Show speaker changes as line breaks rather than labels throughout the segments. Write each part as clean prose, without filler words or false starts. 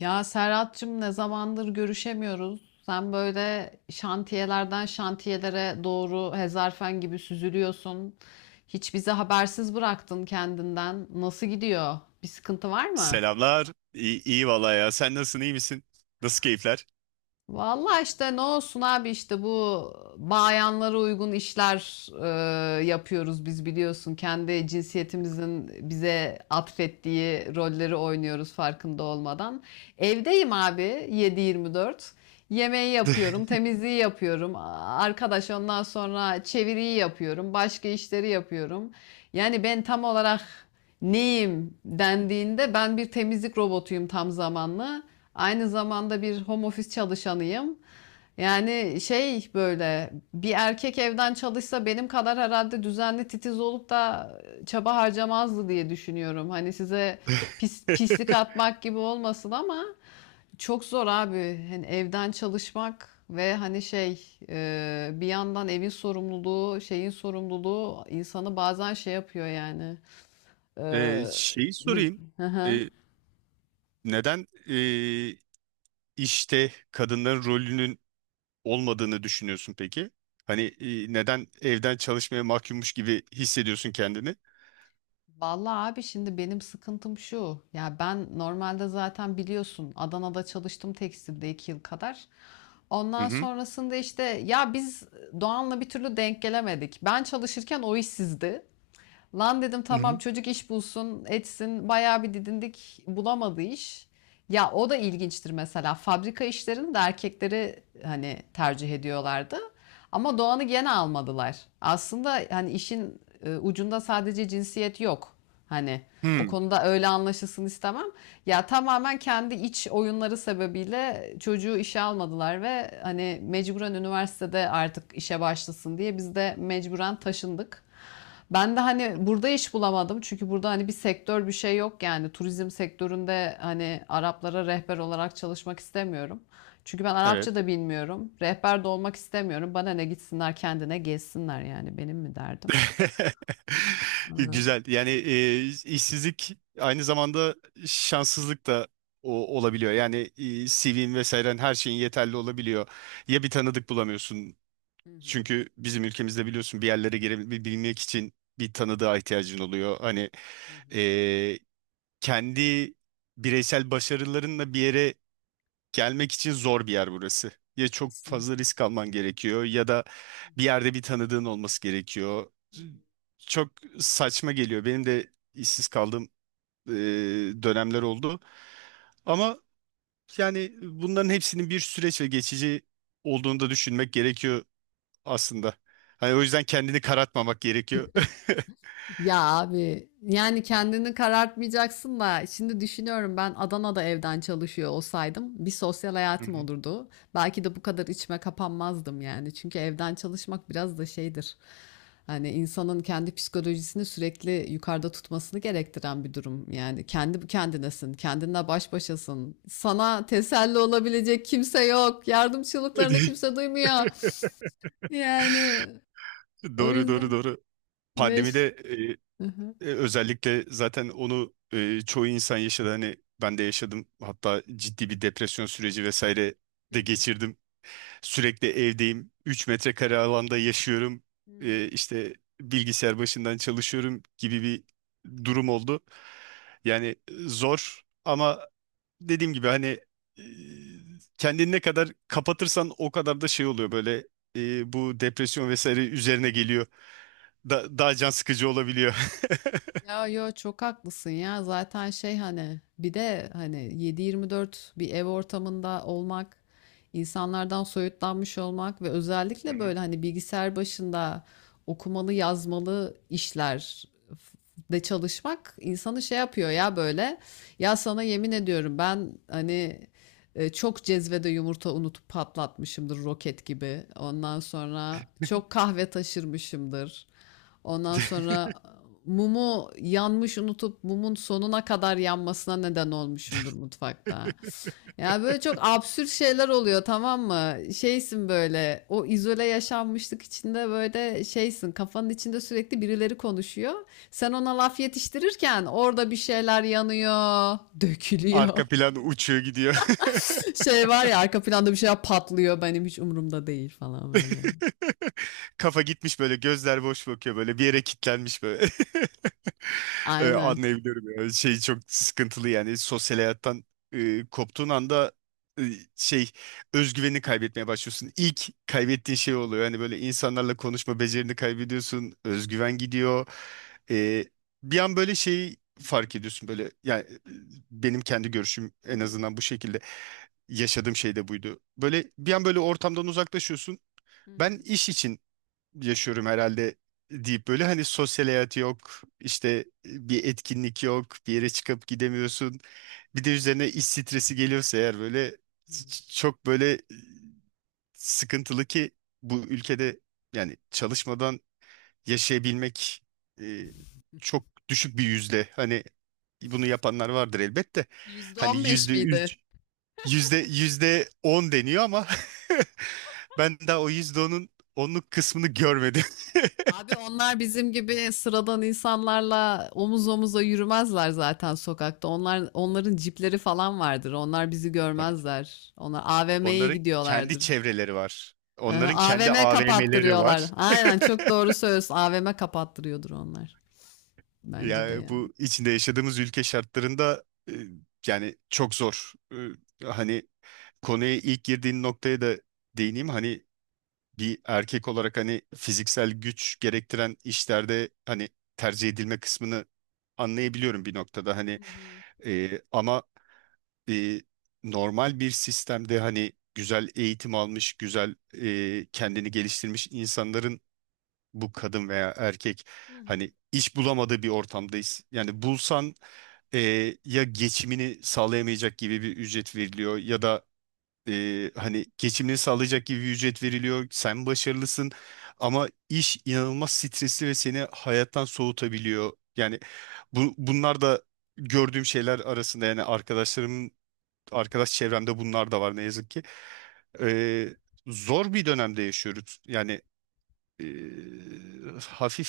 Ya Serhat'cığım ne zamandır görüşemiyoruz. Sen böyle şantiyelerden şantiyelere doğru hezarfen gibi süzülüyorsun. Hiç bizi habersiz bıraktın kendinden. Nasıl gidiyor? Bir sıkıntı var mı?
Selamlar. İyi, valla ya. Sen nasılsın? İyi misin? Nasıl keyifler?
Vallahi işte ne olsun abi işte bu bayanlara uygun işler yapıyoruz biz biliyorsun. Kendi cinsiyetimizin bize atfettiği rolleri oynuyoruz farkında olmadan. Evdeyim abi 7-24. Yemeği yapıyorum, temizliği yapıyorum. Arkadaş ondan sonra çeviriyi yapıyorum, başka işleri yapıyorum. Yani ben tam olarak neyim dendiğinde ben bir temizlik robotuyum tam zamanlı. Aynı zamanda bir home office çalışanıyım. Yani şey böyle bir erkek evden çalışsa benim kadar herhalde düzenli titiz olup da çaba harcamazdı diye düşünüyorum. Hani size pis, pislik atmak gibi olmasın ama çok zor abi. Hani evden çalışmak ve hani şey bir yandan evin sorumluluğu, şeyin sorumluluğu insanı bazen şey yapıyor yani. E,
Şeyi sorayım.
Hı hı.
Ee, Neden işte kadınların rolünün olmadığını düşünüyorsun peki? Hani neden evden çalışmaya mahkummuş gibi hissediyorsun kendini?
Vallahi abi şimdi benim sıkıntım şu. Ya ben normalde zaten biliyorsun Adana'da çalıştım tekstilde 2 yıl kadar.
Hı
Ondan
hı.
sonrasında işte ya biz Doğan'la bir türlü denk gelemedik. Ben çalışırken o işsizdi. Lan dedim
Hı
tamam
hı.
çocuk iş bulsun, etsin. Bayağı bir didindik. Bulamadı iş. Ya o da ilginçtir mesela. Fabrika işlerini de erkekleri hani tercih ediyorlardı. Ama Doğan'ı gene almadılar. Aslında hani işin ucunda sadece cinsiyet yok. Hani o
Hı.
konuda öyle anlaşılsın istemem. Ya tamamen kendi iç oyunları sebebiyle çocuğu işe almadılar ve hani mecburen üniversitede artık işe başlasın diye biz de mecburen taşındık. Ben de hani burada iş bulamadım. Çünkü burada hani bir sektör bir şey yok yani. Turizm sektöründe hani Araplara rehber olarak çalışmak istemiyorum. Çünkü ben
Evet.
Arapça da bilmiyorum. Rehber de olmak istemiyorum. Bana ne gitsinler kendine gezsinler yani benim mi derdim? Aa,
Güzel. Yani işsizlik aynı zamanda şanssızlık da olabiliyor. Yani CV'in vesairen her şeyin yeterli olabiliyor. Ya bir tanıdık bulamıyorsun.
hı hı,
Çünkü bizim ülkemizde biliyorsun bir yerlere girebilmek için bir tanıdığa ihtiyacın oluyor. Hani
hı hı.
e, kendi bireysel başarılarınla bir yere gelmek için zor bir yer burası. Ya çok fazla
Kesinlikle.
risk alman gerekiyor ya da
Hı
bir
hı,
yerde bir tanıdığın olması gerekiyor.
hı hı.
Çok saçma geliyor. Benim de işsiz kaldığım e, dönemler oldu. Ama yani bunların hepsinin bir süreç ve geçici olduğunu da düşünmek gerekiyor aslında. Hani o yüzden kendini karartmamak gerekiyor.
Ya abi yani kendini karartmayacaksın da şimdi düşünüyorum ben Adana'da evden çalışıyor olsaydım bir sosyal
Hı
hayatım
hı.
olurdu. Belki de bu kadar içime kapanmazdım yani. Çünkü evden çalışmak biraz da şeydir. Hani insanın kendi psikolojisini sürekli yukarıda tutmasını gerektiren bir durum. Yani kendi kendinesin, kendinle baş başasın. Sana teselli olabilecek kimse yok. Yardım çığlıklarını kimse duymuyor. Yani o
Doğru doğru
yüzden
doğru.
beş.
Pandemide.
Hı hı.
Özellikle zaten onu çoğu insan yaşadı. Hani ben de yaşadım. Hatta ciddi bir depresyon süreci vesaire
Hı
de
hı.
geçirdim. Sürekli evdeyim. 3 metrekare alanda yaşıyorum.
Hı hı.
İşte bilgisayar başından çalışıyorum gibi bir durum oldu. Yani zor ama dediğim gibi hani e, kendini ne kadar kapatırsan o kadar da şey oluyor böyle bu depresyon vesaire üzerine geliyor. Daha can sıkıcı olabiliyor.
Ya yo çok haklısın ya zaten şey hani bir de hani 7-24 bir ev ortamında olmak insanlardan soyutlanmış olmak ve özellikle böyle hani bilgisayar başında okumalı yazmalı işler de çalışmak insanı şey yapıyor ya böyle ya sana yemin ediyorum ben hani çok cezvede yumurta unutup patlatmışımdır roket gibi ondan sonra çok kahve taşırmışımdır. Ondan sonra mumu yanmış unutup mumun sonuna kadar yanmasına neden olmuşumdur mutfakta. Ya böyle çok absürt şeyler oluyor tamam mı? Şeysin böyle o izole yaşanmışlık içinde böyle şeysin kafanın içinde sürekli birileri konuşuyor. Sen ona laf yetiştirirken orada bir şeyler yanıyor, dökülüyor.
Arka plan uçuyor gidiyor.
Şey var ya arka planda bir şeyler patlıyor benim hiç umurumda değil falan böyle.
Kafa gitmiş, böyle gözler boş bakıyor, böyle bir yere kilitlenmiş böyle.
Aynen.
Anlayabiliyorum ya. Şey çok sıkıntılı, yani sosyal hayattan koptuğun anda e, şey özgüvenini kaybetmeye başlıyorsun. İlk kaybettiğin şey oluyor. Yani böyle insanlarla konuşma becerini kaybediyorsun. Özgüven gidiyor. Ee, Bir an böyle şeyi fark ediyorsun, böyle yani benim kendi görüşüm
Hı
en
hı,
azından bu şekilde. Yaşadığım şey de buydu. Böyle bir an böyle ortamdan uzaklaşıyorsun.
hı
Ben
hı,
iş için yaşıyorum herhalde deyip böyle hani sosyal hayatı yok, işte bir etkinlik yok, bir yere çıkıp gidemiyorsun. Bir de üzerine iş stresi geliyorsa eğer böyle
hı.
çok böyle sıkıntılı, ki bu ülkede yani çalışmadan yaşayabilmek e, çok düşük bir yüzde. Hani bunu yapanlar vardır elbette. Hani
%15
yüzde
miydi?
üç, yüzde on deniyor ama ben daha o yüzde onun onluk kısmını görmedim.
Abi onlar bizim gibi sıradan insanlarla omuz omuza yürümezler zaten sokakta. Onlar onların cipleri falan vardır. Onlar bizi
Tabii ki de.
görmezler. Onlar AVM'ye
Onların kendi
gidiyorlardır.
çevreleri var. Onların
Aha,
kendi
AVM
AVM'leri
kapattırıyorlar.
var.
Aynen çok doğru söylüyorsun. AVM kapattırıyordur onlar. Bence de
Yani
yani.
bu içinde yaşadığımız ülke şartlarında e, yani çok zor. Hani konuya ilk girdiğin noktaya da değineyim. Hani bir erkek olarak hani fiziksel güç gerektiren işlerde hani tercih edilme kısmını anlayabiliyorum bir noktada. Hani
Hı hı.
ama e, normal bir sistemde hani güzel eğitim almış, güzel kendini geliştirmiş insanların bu kadın veya erkek
Hı hı.
hani iş bulamadığı bir ortamdayız. Yani bulsan e, ya geçimini sağlayamayacak gibi bir ücret veriliyor ya da hani geçimini sağlayacak gibi bir ücret veriliyor. Sen başarılısın ama iş inanılmaz stresli ve seni hayattan soğutabiliyor. Yani bunlar da gördüğüm şeyler arasında, yani arkadaş çevremde bunlar da var ne yazık ki. Ee, Zor bir dönemde yaşıyoruz. Yani hafif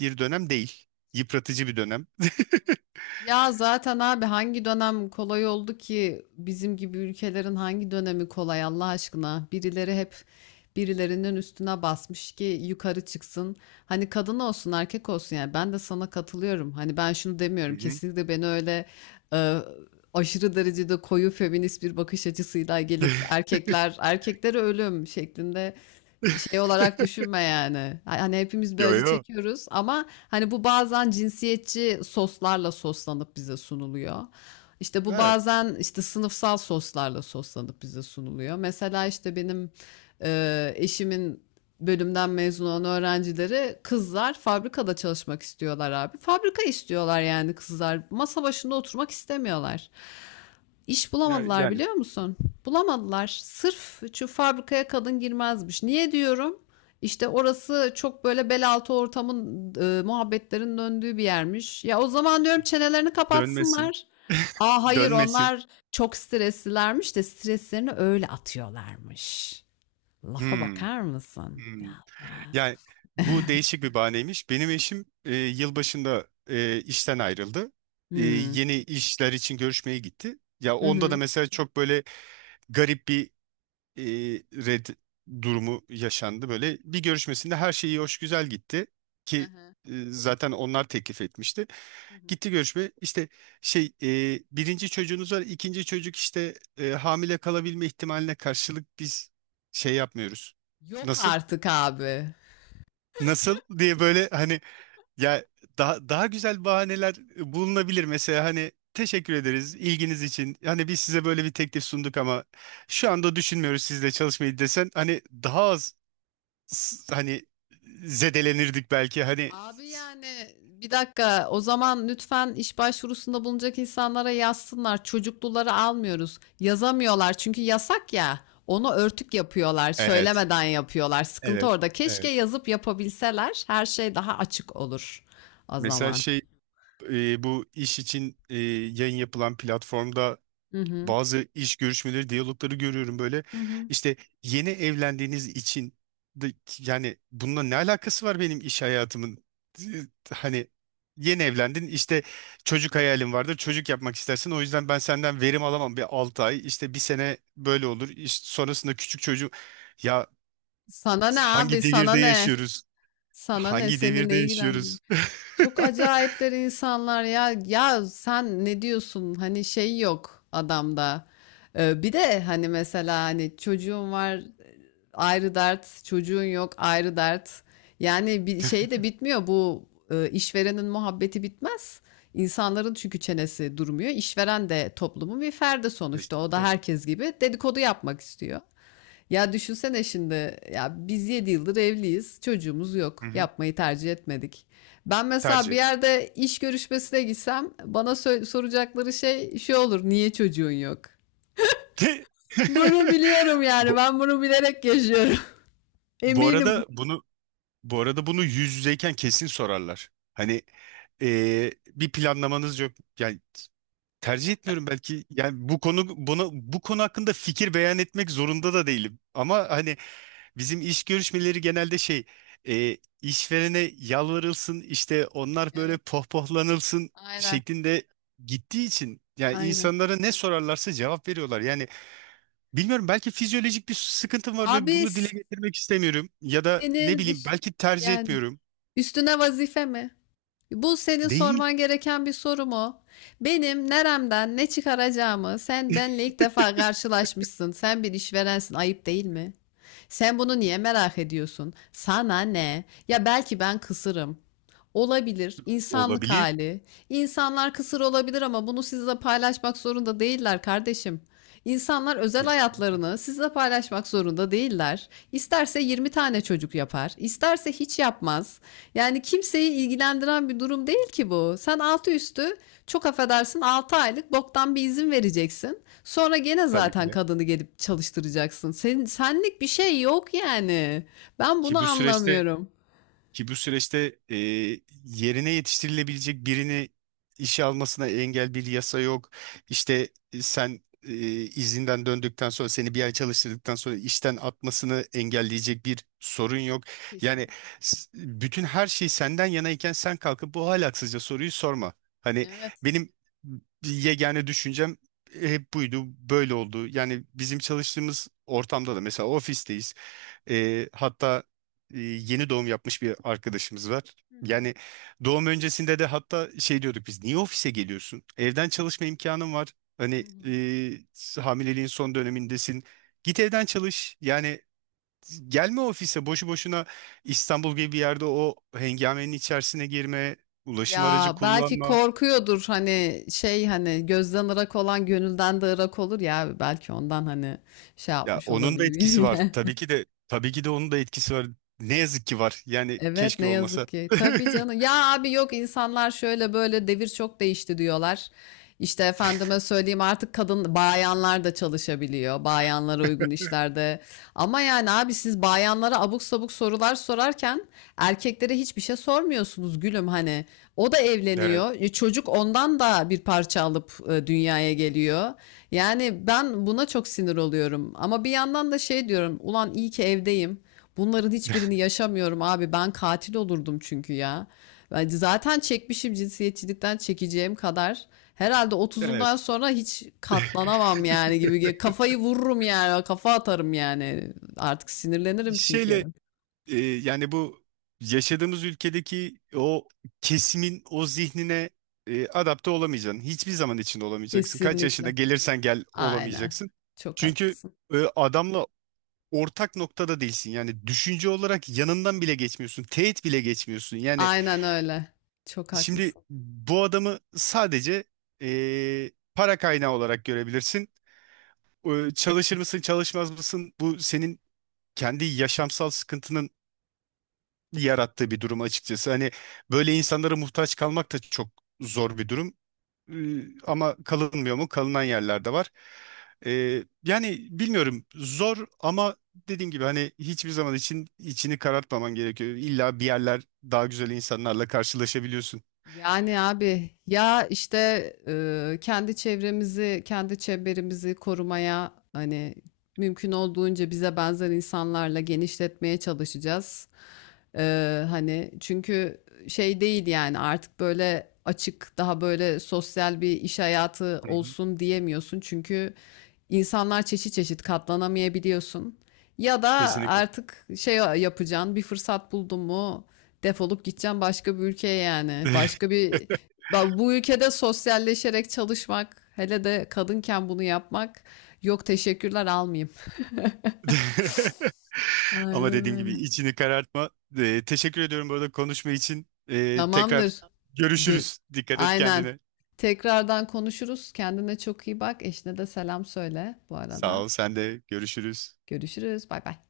bir dönem değil. Yıpratıcı bir dönem.
Ya zaten abi hangi dönem kolay oldu ki bizim gibi ülkelerin hangi dönemi kolay Allah aşkına? Birileri hep birilerinin üstüne basmış ki yukarı çıksın. Hani kadın olsun erkek olsun yani ben de sana katılıyorum. Hani ben şunu
Hı
demiyorum
hı.
kesinlikle beni öyle e, aşırı derecede koyu feminist bir bakış açısıyla gelip erkekler erkeklere ölüm şeklinde şey olarak düşünme yani. Hani hepimiz bir
Yo
acı
yo.
çekiyoruz ama hani bu bazen cinsiyetçi soslarla soslanıp bize sunuluyor. İşte bu
Evet.
bazen işte sınıfsal soslarla soslanıp bize sunuluyor. Mesela işte benim eşimin bölümden mezun olan öğrencileri kızlar fabrikada çalışmak istiyorlar abi. Fabrika istiyorlar yani kızlar. Masa başında oturmak istemiyorlar. İş bulamadılar
Yani
biliyor musun? Bulamadılar. Sırf şu fabrikaya kadın girmezmiş. Niye diyorum? İşte orası çok böyle bel altı ortamın muhabbetlerin döndüğü bir yermiş. Ya o zaman diyorum çenelerini
dönmesi.
kapatsınlar. Aa hayır
Dönmesin.
onlar çok streslilermiş de streslerini öyle atıyorlarmış. Lafa
Hmm,
bakar mısın?
hmm.
Ya ya.
Yani bu değişik bir bahaneymiş. Benim eşim yılbaşında işten ayrıldı.
Hmm.
Yeni işler için görüşmeye gitti. Ya
Hı
onda da
hı.
mesela çok böyle garip bir e, red durumu yaşandı. Böyle bir görüşmesinde her şey iyi hoş güzel gitti
Hı
ki
hı.
zaten onlar teklif etmişti.
Hı hı.
Gitti görüşme. İşte birinci çocuğunuz var, ikinci çocuk işte hamile kalabilme ihtimaline karşılık biz şey yapmıyoruz.
Yok
Nasıl?
artık abi.
Nasıl diye böyle hani ya daha güzel bahaneler bulunabilir. Mesela hani teşekkür ederiz ilginiz için. Hani biz size böyle bir teklif sunduk ama şu anda düşünmüyoruz sizle çalışmayı desen hani daha az hani zedelenirdik belki hani.
Abi yani bir dakika o zaman lütfen iş başvurusunda bulunacak insanlara yazsınlar. Çocukluları almıyoruz. Yazamıyorlar çünkü yasak ya. Onu örtük yapıyorlar,
Evet,
söylemeden yapıyorlar. Sıkıntı
evet,
orada. Keşke
evet.
yazıp yapabilseler her şey daha açık olur o
Mesela
zaman.
bu iş için yayın yapılan platformda
Hı hı.
bazı iş görüşmeleri, diyalogları görüyorum böyle.
Hı hı.
İşte yeni evlendiğiniz için de, yani bununla ne alakası var benim iş hayatımın? E, Hani yeni evlendin, işte çocuk hayalin vardır, çocuk yapmak istersin, o yüzden ben senden verim alamam bir 6 ay, işte bir sene böyle olur, işte sonrasında küçük çocuğu, ya
Sana ne abi?
hangi
Sana
devirde
ne?
yaşıyoruz,
Sana ne?
hangi
Seni
devirde
ne ilgilendiriyor?
yaşıyoruz
Çok acayipler insanlar ya. Ya sen ne diyorsun? Hani şey yok adamda. Bir de hani mesela hani çocuğun var ayrı dert, çocuğun yok ayrı dert. Yani bir şey de bitmiyor bu işverenin muhabbeti bitmez. İnsanların çünkü çenesi durmuyor. İşveren de toplumun bir ferdi sonuçta. O da
Kesinlikle.
herkes gibi dedikodu yapmak istiyor. Ya düşünsene şimdi ya biz 7 yıldır evliyiz. Çocuğumuz
Hı
yok.
hı.
Yapmayı tercih etmedik. Ben mesela bir
Tercih.
yerde iş görüşmesine gitsem bana soracakları şey şu olur. Niye çocuğun yok?
De-
Bunu biliyorum yani.
bu,
Ben bunu bilerek yaşıyorum.
bu
Eminim.
arada bunu bu arada bunu yüz yüzeyken kesin sorarlar. Hani bir planlamanız yok. Yani tercih etmiyorum belki. Yani bu konu hakkında fikir beyan etmek zorunda da değilim. Ama hani bizim iş görüşmeleri genelde işverene yalvarılsın, işte onlar böyle
Evet,
pohpohlanılsın
aynen,
şeklinde gittiği için yani
aynen.
insanlara ne sorarlarsa cevap veriyorlar. Yani bilmiyorum, belki fizyolojik bir sıkıntım var ve
Abi
bunu dile getirmek istemiyorum. Ya da ne
senin
bileyim,
üst-
belki tercih
yani
etmiyorum.
üstüne vazife mi? Bu senin
Değil.
sorman gereken bir soru mu? Benim neremden ne çıkaracağımı sen benle ilk defa karşılaşmışsın. Sen bir işverensin, ayıp değil mi? Sen bunu niye merak ediyorsun? Sana ne? Ya belki ben kısırım. Olabilir, insanlık
Olabilir.
hali. İnsanlar kısır olabilir ama bunu sizle paylaşmak zorunda değiller kardeşim. İnsanlar özel
Kesin.
hayatlarını sizle paylaşmak zorunda değiller. İsterse 20 tane çocuk yapar, isterse hiç yapmaz. Yani kimseyi ilgilendiren bir durum değil ki bu. Sen altı üstü çok affedersin 6 aylık boktan bir izin vereceksin. Sonra gene
Tabii ki
zaten
de.
kadını gelip çalıştıracaksın. Senin senlik bir şey yok yani. Ben bunu
Ki bu süreçte,
anlamıyorum.
ki bu süreçte yerine yetiştirilebilecek birini işe almasına engel bir yasa yok. İşte sen izinden döndükten sonra seni bir ay çalıştırdıktan sonra işten atmasını engelleyecek bir sorun yok. Yani
Kesinlikle.
bütün her şey senden yanayken sen kalkıp bu ahlaksızca soruyu sorma. Hani
Evet.
benim yegane düşüncem hep buydu, böyle oldu. Yani bizim çalıştığımız ortamda da mesela ofisteyiz. Hatta yeni doğum yapmış bir arkadaşımız var.
Hı hı.
Yani doğum öncesinde de hatta şey diyorduk, biz niye ofise geliyorsun? Evden çalışma imkanın var.
Hı
Hani
hı.
hamileliğin son dönemindesin. Git evden çalış. Yani gelme ofise boşu boşuna, İstanbul gibi bir yerde o hengamenin içerisine girme, ulaşım aracı
Ya belki
kullanma.
korkuyordur hani şey hani gözden ırak olan gönülden de ırak olur ya belki ondan hani şey
Ya
yapmış
onun da etkisi
olabilir.
var. Tabii ki de, tabii ki de, onun da etkisi var. Ne yazık ki var. Yani
Evet ne
keşke
yazık
olmasa.
ki. Tabii canım. Ya abi yok insanlar şöyle böyle devir çok değişti diyorlar. İşte efendime söyleyeyim artık kadın bayanlar da çalışabiliyor. Bayanlara uygun işlerde. Ama yani abi siz bayanlara abuk sabuk sorular sorarken erkeklere hiçbir şey sormuyorsunuz gülüm hani. O da
Evet,
evleniyor. Çocuk ondan da bir parça alıp dünyaya geliyor. Yani ben buna çok sinir oluyorum. Ama bir yandan da şey diyorum. Ulan iyi ki evdeyim. Bunların hiçbirini yaşamıyorum abi. Ben katil olurdum çünkü ya. Ben zaten çekmişim cinsiyetçilikten çekeceğim kadar. Herhalde otuzundan
evet.
sonra hiç katlanamam yani gibi. Kafayı vururum yani. Kafa atarım yani. Artık sinirlenirim çünkü.
Şeyle yani bu yaşadığımız ülkedeki o kesimin o zihnine adapte olamayacaksın. Hiçbir zaman içinde olamayacaksın. Kaç yaşına
Kesinlikle.
gelirsen gel
Aynen.
olamayacaksın.
Çok
Çünkü
haklısın.
adamla ortak noktada değilsin. Yani düşünce olarak yanından bile geçmiyorsun. Teğet bile geçmiyorsun. Yani
Aynen öyle. Çok
şimdi
haklısın.
bu adamı sadece para kaynağı olarak görebilirsin. Çalışır mısın, çalışmaz mısın? Bu senin kendi yaşamsal sıkıntının yarattığı bir durum açıkçası. Hani böyle insanlara muhtaç kalmak da çok zor bir durum. Ama kalınmıyor mu? Kalınan yerler de var. Yani bilmiyorum, zor ama dediğim gibi hani hiçbir zaman için içini karartmaman gerekiyor. İlla bir yerler daha güzel insanlarla karşılaşabiliyorsun.
Yani abi ya işte kendi çevremizi, kendi çemberimizi korumaya hani mümkün olduğunca bize benzer insanlarla genişletmeye çalışacağız. Hani çünkü şey değil yani artık böyle açık daha böyle sosyal bir iş hayatı
Hı hı.
olsun diyemiyorsun. Çünkü insanlar çeşit çeşit katlanamayabiliyorsun. Ya da
Kesinlikle.
artık şey yapacaksın bir fırsat buldun mu defolup gideceksin başka bir ülkeye yani. Bu ülkede sosyalleşerek çalışmak hele de kadınken bunu yapmak yok teşekkürler almayayım. Aynen
Ama dediğim gibi
öyle.
içini karartma. Teşekkür ediyorum bu arada konuşma için. Tekrar
Tamamdır. Gö-
görüşürüz. Dikkat et
Aynen.
kendine.
Tekrardan konuşuruz. Kendine çok iyi bak. Eşine de selam söyle bu
Sağ
arada.
ol, sen de görüşürüz.
Görüşürüz. Bay bay.